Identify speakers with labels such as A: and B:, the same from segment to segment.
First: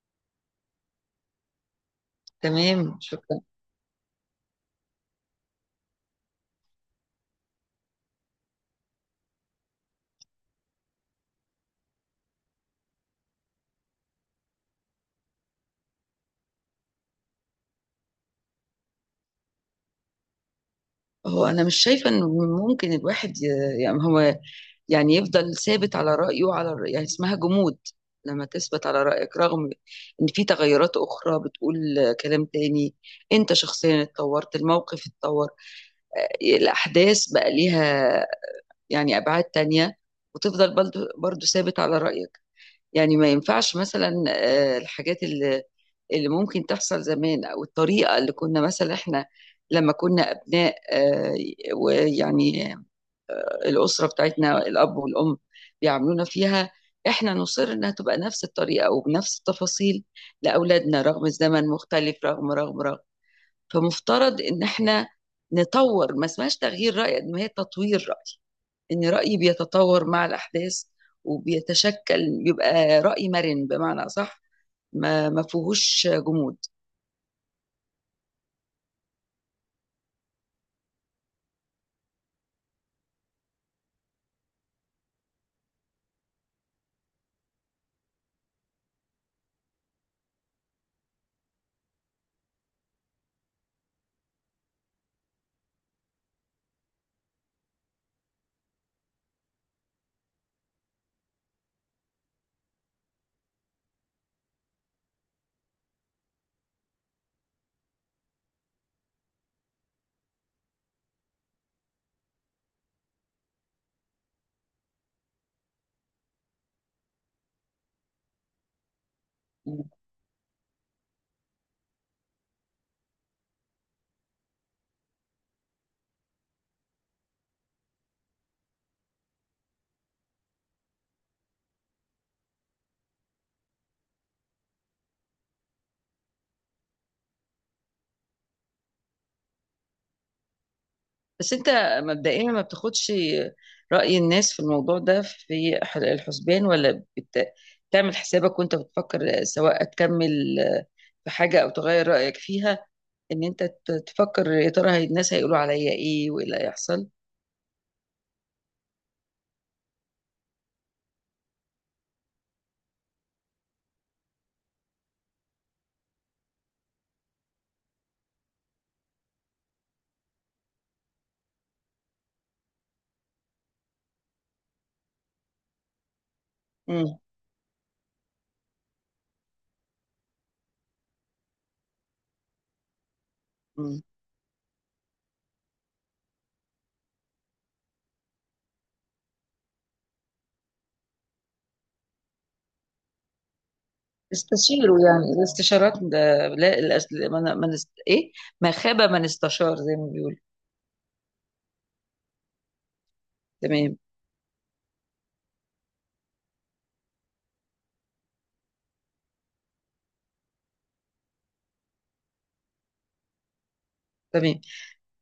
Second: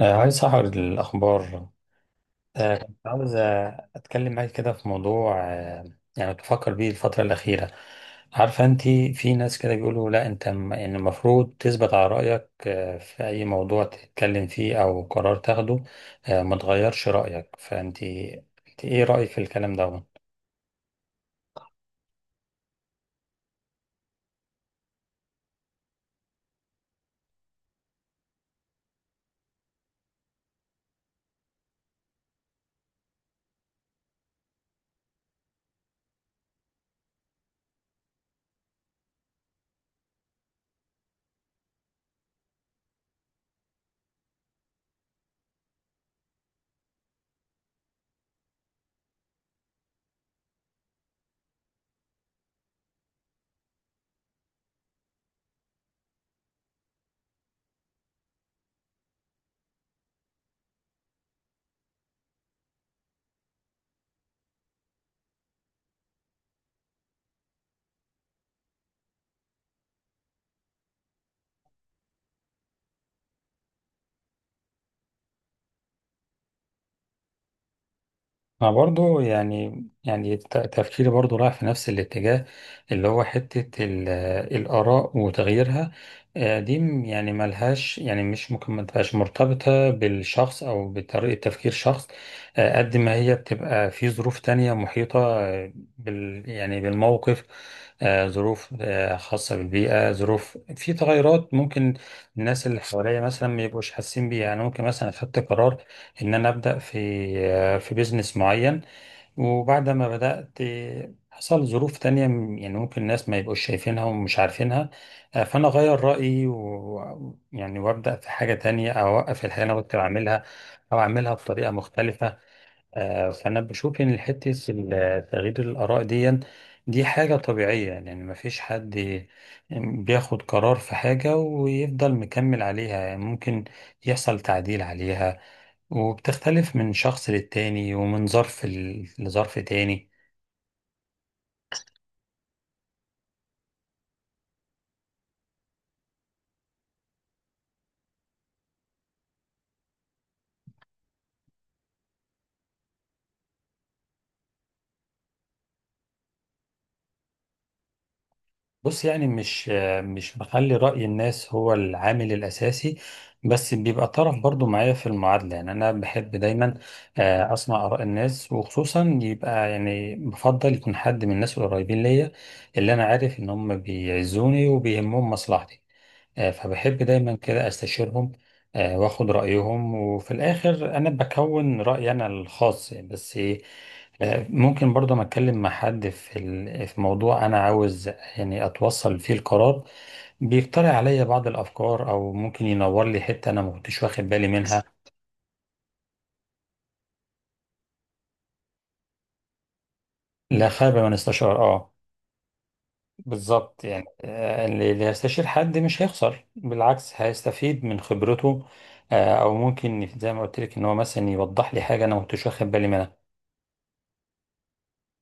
A: عايز أعرض الأخبار.
B: تمام،
A: كنت عاوز
B: شكرا.
A: أتكلم معاك كده في موضوع، يعني بفكر بيه الفترة الأخيرة. عارفة أنت، في ناس كده بيقولوا لا أنت إن المفروض تثبت على رأيك في أي موضوع تتكلم فيه أو قرار تاخده، ما تغيرش رأيك. فأنت أنت إيه رأيك في الكلام ده؟
B: هو انا مش شايفه انه ممكن الواحد يعني هو يعني يفضل ثابت على رايه يعني اسمها جمود. لما تثبت على رايك رغم ان في تغيرات اخرى بتقول كلام تاني، انت شخصيا اتطورت، الموقف اتطور، الاحداث بقى ليها يعني ابعاد تانية، وتفضل برضه ثابت على رايك. يعني ما ينفعش مثلا الحاجات اللي ممكن تحصل زمان او الطريقه اللي كنا مثلا احنا لما كنا ابناء ويعني الاسره بتاعتنا، الاب والام بيعاملونا فيها، احنا نصر انها تبقى نفس الطريقه وبنفس التفاصيل لاولادنا رغم الزمن مختلف، رغم رغم. فمفترض ان احنا نطور، ما اسمهاش تغيير راي قد ما هي تطوير راي. إن رأيي بيتطور مع الأحداث وبيتشكل، بيبقى رأي مرن بمعنى أصح، ما فيهوش جمود.
A: انا برضو يعني تفكيري برضو رايح في نفس الاتجاه، اللي هو حتة الآراء وتغييرها. دي يعني ملهاش، يعني مش ممكن ما تبقاش مرتبطة بالشخص أو بطريقة تفكير شخص. قد ما هي بتبقى في ظروف تانية محيطة بالموقف. ظروف خاصة بالبيئة، ظروف، في تغيرات ممكن الناس اللي حواليا مثلا ما يبقوش حاسين بيها. يعني ممكن مثلا أخدت قرار ان انا ابدا في بيزنس معين. وبعد ما بدات حصل ظروف تانية يعني ممكن الناس ما يبقوش شايفينها ومش عارفينها. فانا اغير رايي و يعني وابدا في حاجه تانية او اوقف الحاجه اللي انا كنت بعملها او اعملها بطريقه مختلفه. فانا بشوف ان حته تغيير الاراء دي، دي حاجه طبيعيه. يعني ما فيش حد بياخد قرار في حاجه ويفضل مكمل عليها، يعني ممكن يحصل تعديل عليها، وبتختلف من شخص للتاني ومن ظرف لظرف تاني.
B: بس أنت مبدئيا ما بتاخدش رأي الناس في الموضوع ده في الحسبان، ولا تعمل حسابك وأنت بتفكر سواء هتكمل في حاجة أو تغير رأيك فيها؟ إن أنت تفكر يا ترى الناس هيقولوا عليا إيه وإيه اللي هيحصل.
A: بص، يعني مش بخلي رأي الناس هو العامل الأساسي، بس بيبقى طرف برضو معايا في المعادلة. يعني أنا بحب دايما أسمع آراء الناس، وخصوصا يبقى يعني بفضل يكون حد من الناس القريبين ليا، اللي أنا عارف إن هم بيعزوني وبيهمهم مصلحتي. فبحب
B: مم.
A: دايما كده استشيرهم، واخد رأيهم، وفي الآخر أنا بكون رأيي أنا الخاص بس.
B: مم.
A: ممكن برضه ما أتكلم مع حد في في موضوع أنا عاوز يعني أتوصل فيه القرار، بيقترح عليا بعض الأفكار أو ممكن ينور لي حتة أنا ما كنتش واخد بالي منها.
B: استشيروا، يعني الاستشارات ده لا الأس... من... من است... ايه، ما خاب من استشار زي ما بيقول.
A: لا خير من استشار، آه، بالظبط.
B: تمام.
A: يعني اللي هيستشير حد مش هيخسر، بالعكس هيستفيد من خبرته. او ممكن زي ما قلت لك ان هو مثلا يوضح لي حاجه انا ما كنتش واخد بالي منها.
B: تمام.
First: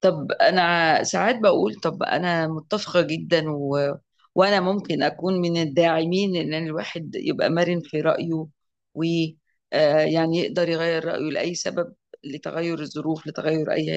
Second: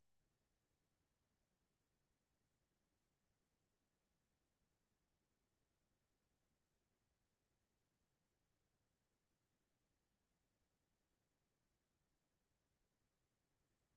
B: طب انا ساعات بقول، طب انا متفقة جدا وانا ممكن اكون من الداعمين ان الواحد يبقى مرن في رأيه و يعني يقدر يغير رأيه لأي سبب، لتغير الظروف، لتغير اي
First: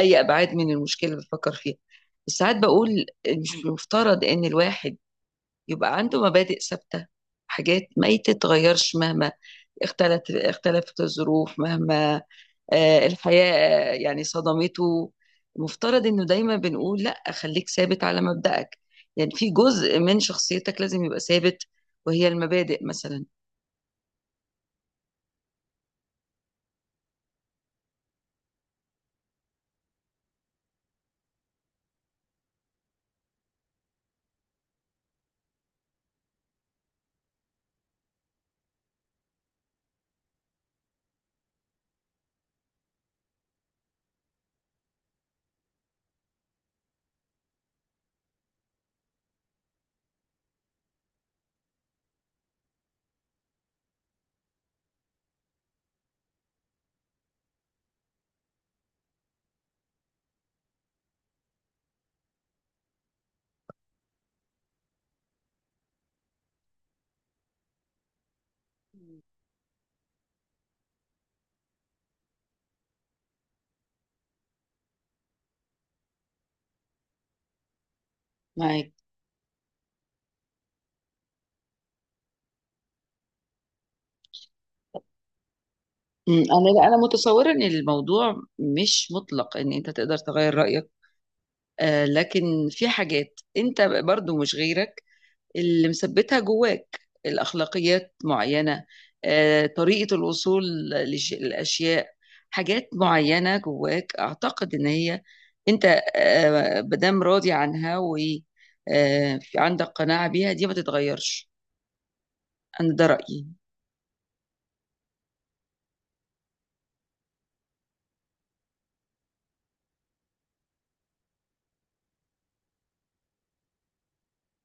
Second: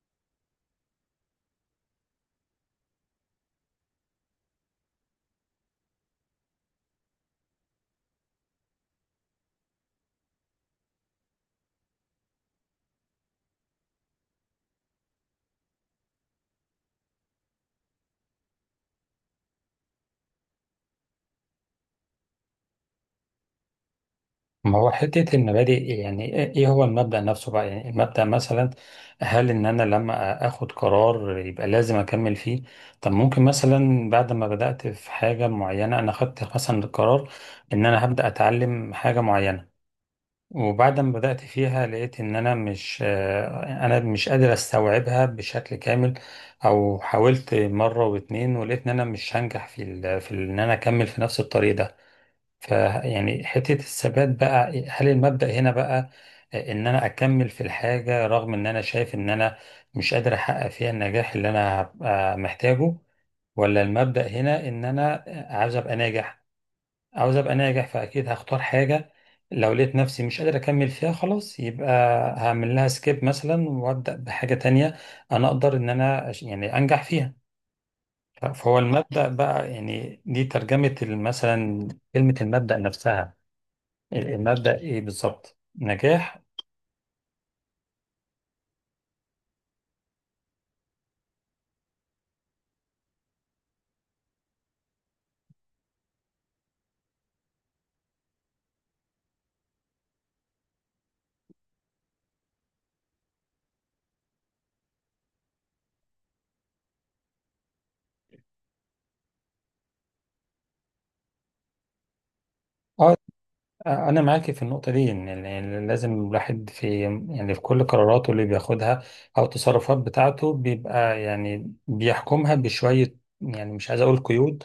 B: اي ابعاد من المشكلة اللي بفكر فيها. بس ساعات بقول مش مفترض ان الواحد يبقى عنده مبادئ ثابتة، حاجات ما تتغيرش مهما اختلفت الظروف، مهما الحياة يعني صدمته. مفترض انه دايما بنقول لا، خليك ثابت على مبدأك، يعني في جزء من شخصيتك لازم يبقى ثابت، وهي المبادئ مثلا.
A: ما هو حته المبادئ، يعني ايه هو المبدا نفسه بقى؟ يعني المبدا مثلا هل ان انا لما اخد قرار يبقى لازم اكمل فيه؟ طب ممكن مثلا بعد ما بدات في حاجه معينه، انا خدت مثلا القرار ان انا هبدا اتعلم حاجه معينه، وبعد ما بدأت فيها لقيت إن أنا مش آه، أنا مش قادر أستوعبها بشكل كامل، أو حاولت مرة واتنين ولقيت إن أنا مش هنجح في في إن أنا أكمل في نفس الطريق ده. ف يعني حتة الثبات بقى، هل المبدأ هنا بقى إن أنا أكمل في الحاجة رغم إن أنا شايف إن أنا مش قادر أحقق فيها النجاح اللي أنا هبقى محتاجه؟ ولا المبدأ هنا إن أنا عايز أبقى ناجح؟ عاوز ابقى ناجح، فاكيد هختار حاجه، لو لقيت نفسي مش قادر اكمل فيها خلاص يبقى هعمل لها سكيب مثلا وابدا بحاجه تانية انا اقدر ان انا يعني انجح فيها. فهو
B: معاك.
A: المبدا بقى، يعني دي ترجمه مثلا كلمه المبدا نفسها، المبدا ايه بالظبط؟
B: أمم،
A: نجاح.
B: انا لا، انا متصوره ان الموضوع مش مطلق ان انت تقدر تغير رايك، آه، لكن في حاجات انت برضو مش غيرك اللي مثبتها جواك، الأخلاقيات معينة، طريقة الوصول للأشياء، حاجات معينة جواك أعتقد إن هي أنت مادام راضي عنها وعندك قناعة بيها دي ما تتغيرش. أنا ده
A: اه،
B: رأيي.
A: انا معاكي في النقطه دي، ان يعني لازم الواحد في، يعني في كل قراراته اللي بياخدها او التصرفات بتاعته، بيبقى يعني بيحكمها بشويه، يعني مش عايز اقول قيود،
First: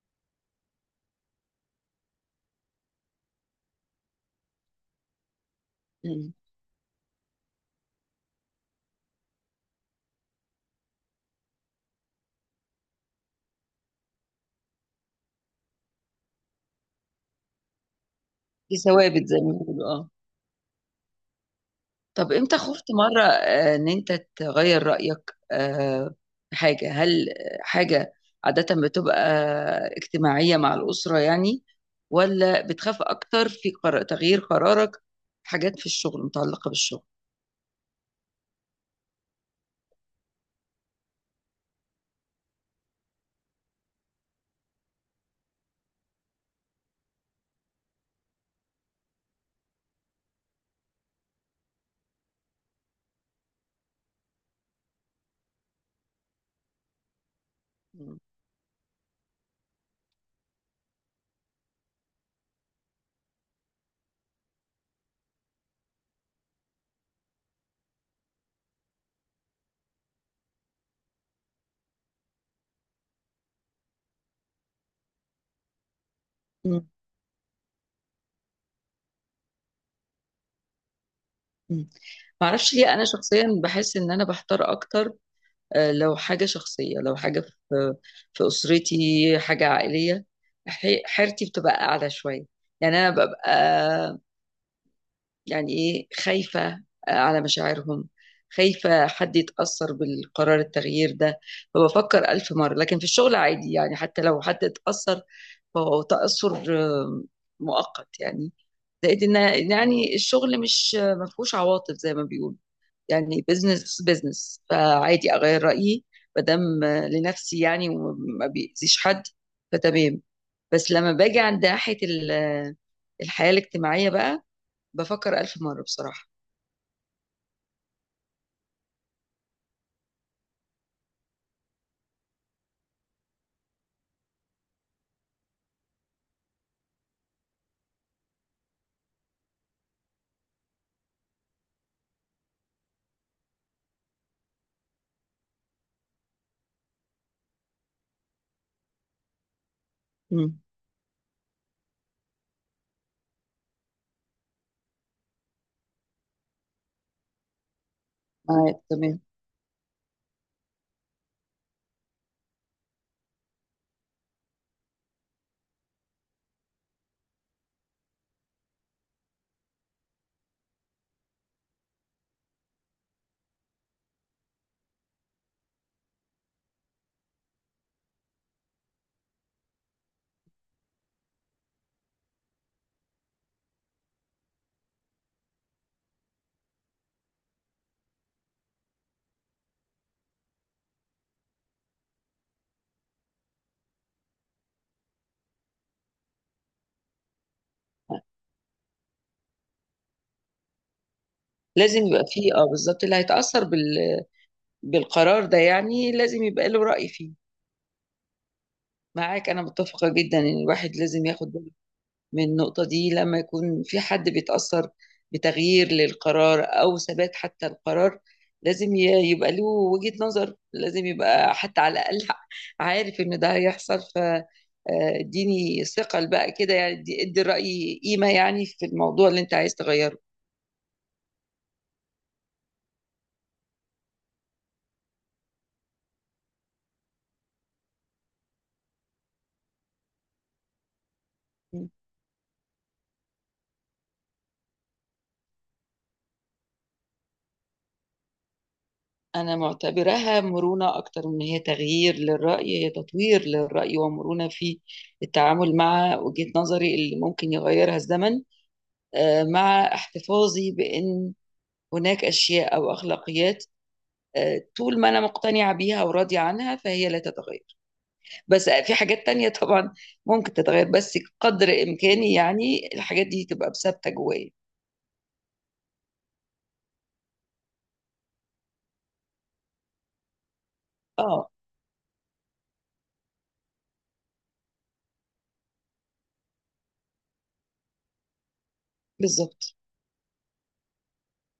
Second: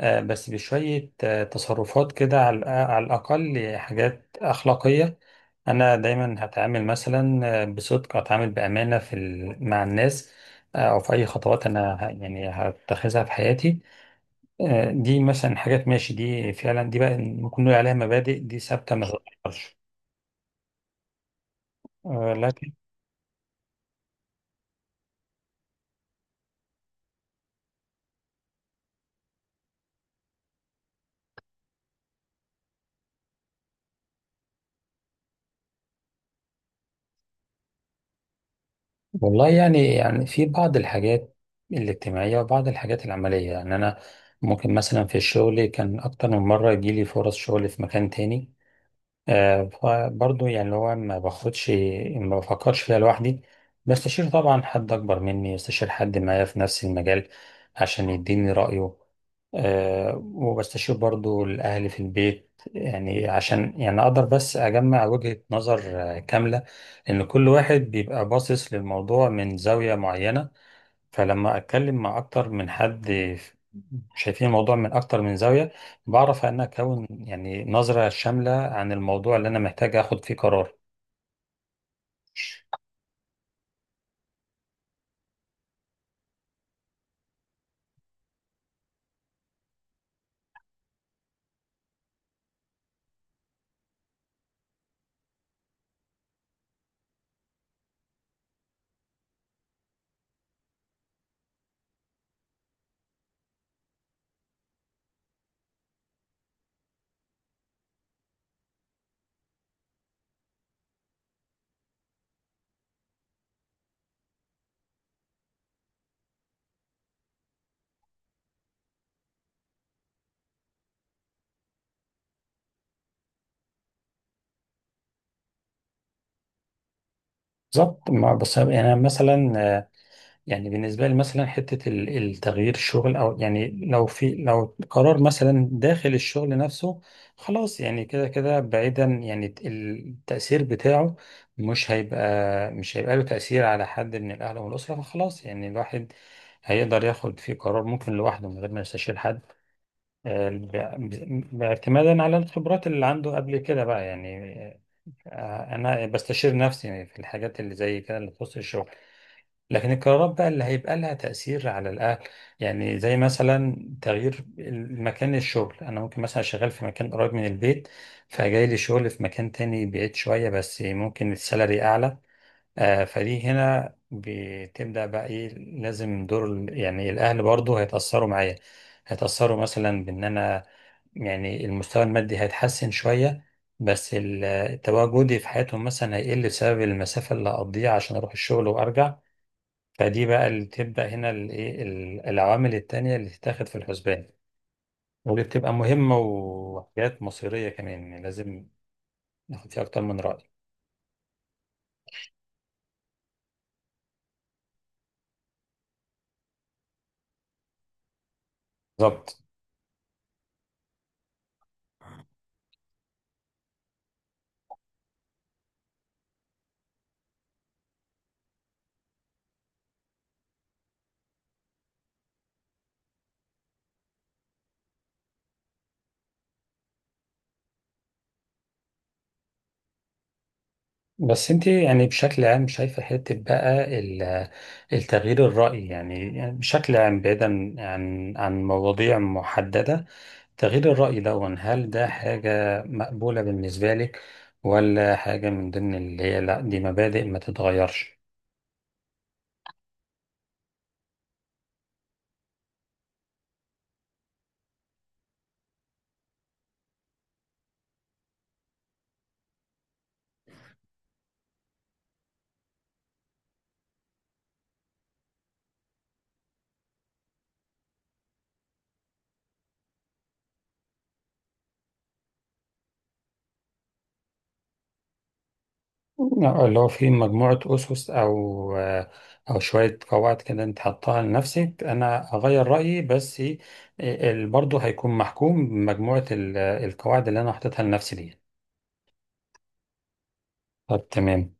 A: بس بشوية تصرفات كده على على الأقل حاجات أخلاقية. أنا
B: مم.
A: دايما هتعامل مثلا بصدق، هتعامل بأمانة في مع الناس، أو في أي خطوات أنا يعني هتخذها في حياتي. دي مثلا حاجات، ماشي، دي فعلا دي بقى ممكن نقول عليها مبادئ دي
B: دي
A: ثابتة ما
B: ثوابت زي ما
A: تتغيرش.
B: بيقولوا، آه. طب امتى
A: لكن
B: خفت مرة ان انت تغير رأيك، في حاجة؟ هل حاجة عادة بتبقى اجتماعية مع الأسرة يعني، ولا بتخاف أكتر في قرار تغيير قرارك في حاجات في الشغل، متعلقة بالشغل؟
A: والله يعني، في بعض الحاجات الاجتماعية وبعض الحاجات العملية، يعني أنا ممكن مثلا في الشغل كان أكتر من مرة يجيلي فرص شغل في مكان تاني. فبرضه يعني اللي هو ما باخدش، ما بفكرش فيها لوحدي، بستشير طبعا حد أكبر مني، بستشير حد معايا في نفس المجال عشان
B: مم.
A: يديني رأيه. وبستشير برضه الأهل في البيت يعني عشان يعني أقدر بس أجمع وجهة نظر كاملة، لأن كل واحد بيبقى باصص للموضوع من زاوية معينة. فلما أتكلم مع أكتر من حد شايفين الموضوع من أكتر من زاوية، بعرف أن
B: مم.
A: أكون يعني نظرة شاملة عن الموضوع اللي أنا محتاج أخد فيه قرار.
B: مم. معرفش ليه، أنا شخصيا بحس إن أنا بحتار أكتر لو حاجة شخصية، لو حاجة في في أسرتي، حاجة عائلية، حيرتي بتبقى أعلى شوية. يعني أنا ببقى يعني إيه، خايفة على مشاعرهم، خايفة حد يتأثر بالقرار التغيير ده، فبفكر ألف مرة. لكن في الشغل عادي، يعني حتى لو حد اتأثر فهو تأثر آه، مؤقت يعني، زائد إن يعني الشغل مش ما فيهوش عواطف زي ما بيقولوا، يعني بزنس بزنس، فعادي أغير رأيي ما دام لنفسي يعني وما بيأذيش حد، فتمام. بس لما باجي عند ناحية الحياة الاجتماعية بقى، بفكر ألف مرة بصراحة.
A: بالظبط. بس يعني أنا مثلا يعني بالنسبة لي مثلا حتة التغيير الشغل، أو يعني لو قرار مثلا داخل الشغل نفسه، خلاص يعني كده كده بعيدا يعني التأثير بتاعه مش هيبقى له تأثير على حد من الأهل والأسرة، فخلاص يعني الواحد هيقدر ياخد فيه قرار ممكن لوحده من غير ما يستشير حد،
B: إمم.
A: باعتمادا على الخبرات اللي عنده قبل كده بقى يعني. انا بستشير نفسي في الحاجات اللي زي كده اللي تخص
B: معاك،
A: الشغل.
B: تمام.
A: لكن القرارات بقى اللي هيبقى لها تأثير على الاهل، يعني زي مثلا تغيير مكان الشغل، انا ممكن مثلا شغال في مكان قريب من البيت فجاي لي شغل في مكان تاني بعيد شوية بس ممكن السالري اعلى. فدي هنا بتبدأ بقى ايه، لازم دور يعني الأهل برضو هيتأثروا معايا، هيتأثروا مثلا بإن أنا يعني المستوى المادي هيتحسن شوية بس تواجدي في حياتهم مثلا هيقل بسبب المسافة اللي هقضيها عشان أروح الشغل وأرجع. فدي بقى اللي تبدأ هنا الإيه، العوامل التانية اللي تتاخد في الحسبان، ودي بتبقى مهمة وحاجات مصيرية كمان، يعني لازم ناخد فيها أكتر من رأي.
B: لازم يبقى في، آه بالضبط، اللي هيتأثّر بالقرار ده يعني لازم يبقى له رأي فيه.
A: بالظبط.
B: معاك، أنا متّفقة جدًا إن الواحد لازم ياخد باله من النقطة دي، لمّا يكون في حد بيتأثّر بتغيير للقرار أو ثبات حتى القرار، لازم يبقى له وجهة نظر، لازم يبقى حتى على الأقل عارف إن ده هيحصل، ف ادّيني ثِقل بقى كده، يعني ادّي الرأي قيمة يعني في الموضوع اللي أنت عايز تغيّره.
A: بس انت يعني بشكل عام شايفة حتة بقى التغيير الرأي، يعني بشكل عام بعيدا عن مواضيع محددة، تغيير الرأي ده
B: إمم.
A: هل ده حاجة مقبولة بالنسبة لك، ولا حاجة من ضمن اللي هي لا دي مبادئ ما تتغيرش؟
B: أنا معتبراها مرونة أكتر من هي تغيير للرأي، هي تطوير للرأي ومرونة في التعامل مع وجهة نظري اللي ممكن يغيرها الزمن، مع احتفاظي بأن هناك أشياء أو أخلاقيات طول ما أنا مقتنعة بيها وراضية عنها فهي لا تتغير. بس في حاجات تانية طبعا ممكن تتغير، بس قدر إمكاني يعني الحاجات دي تبقى ثابتة جوايا.
A: لا، اللي هو في مجموعة أسس أو شوية قواعد كده أنت حطها
B: اه،
A: لنفسك، أنا أغير رأيي بس، برضه هيكون محكوم بمجموعة القواعد اللي أنا حطيتها لنفسي دي.
B: بالظبط.
A: طب تمام.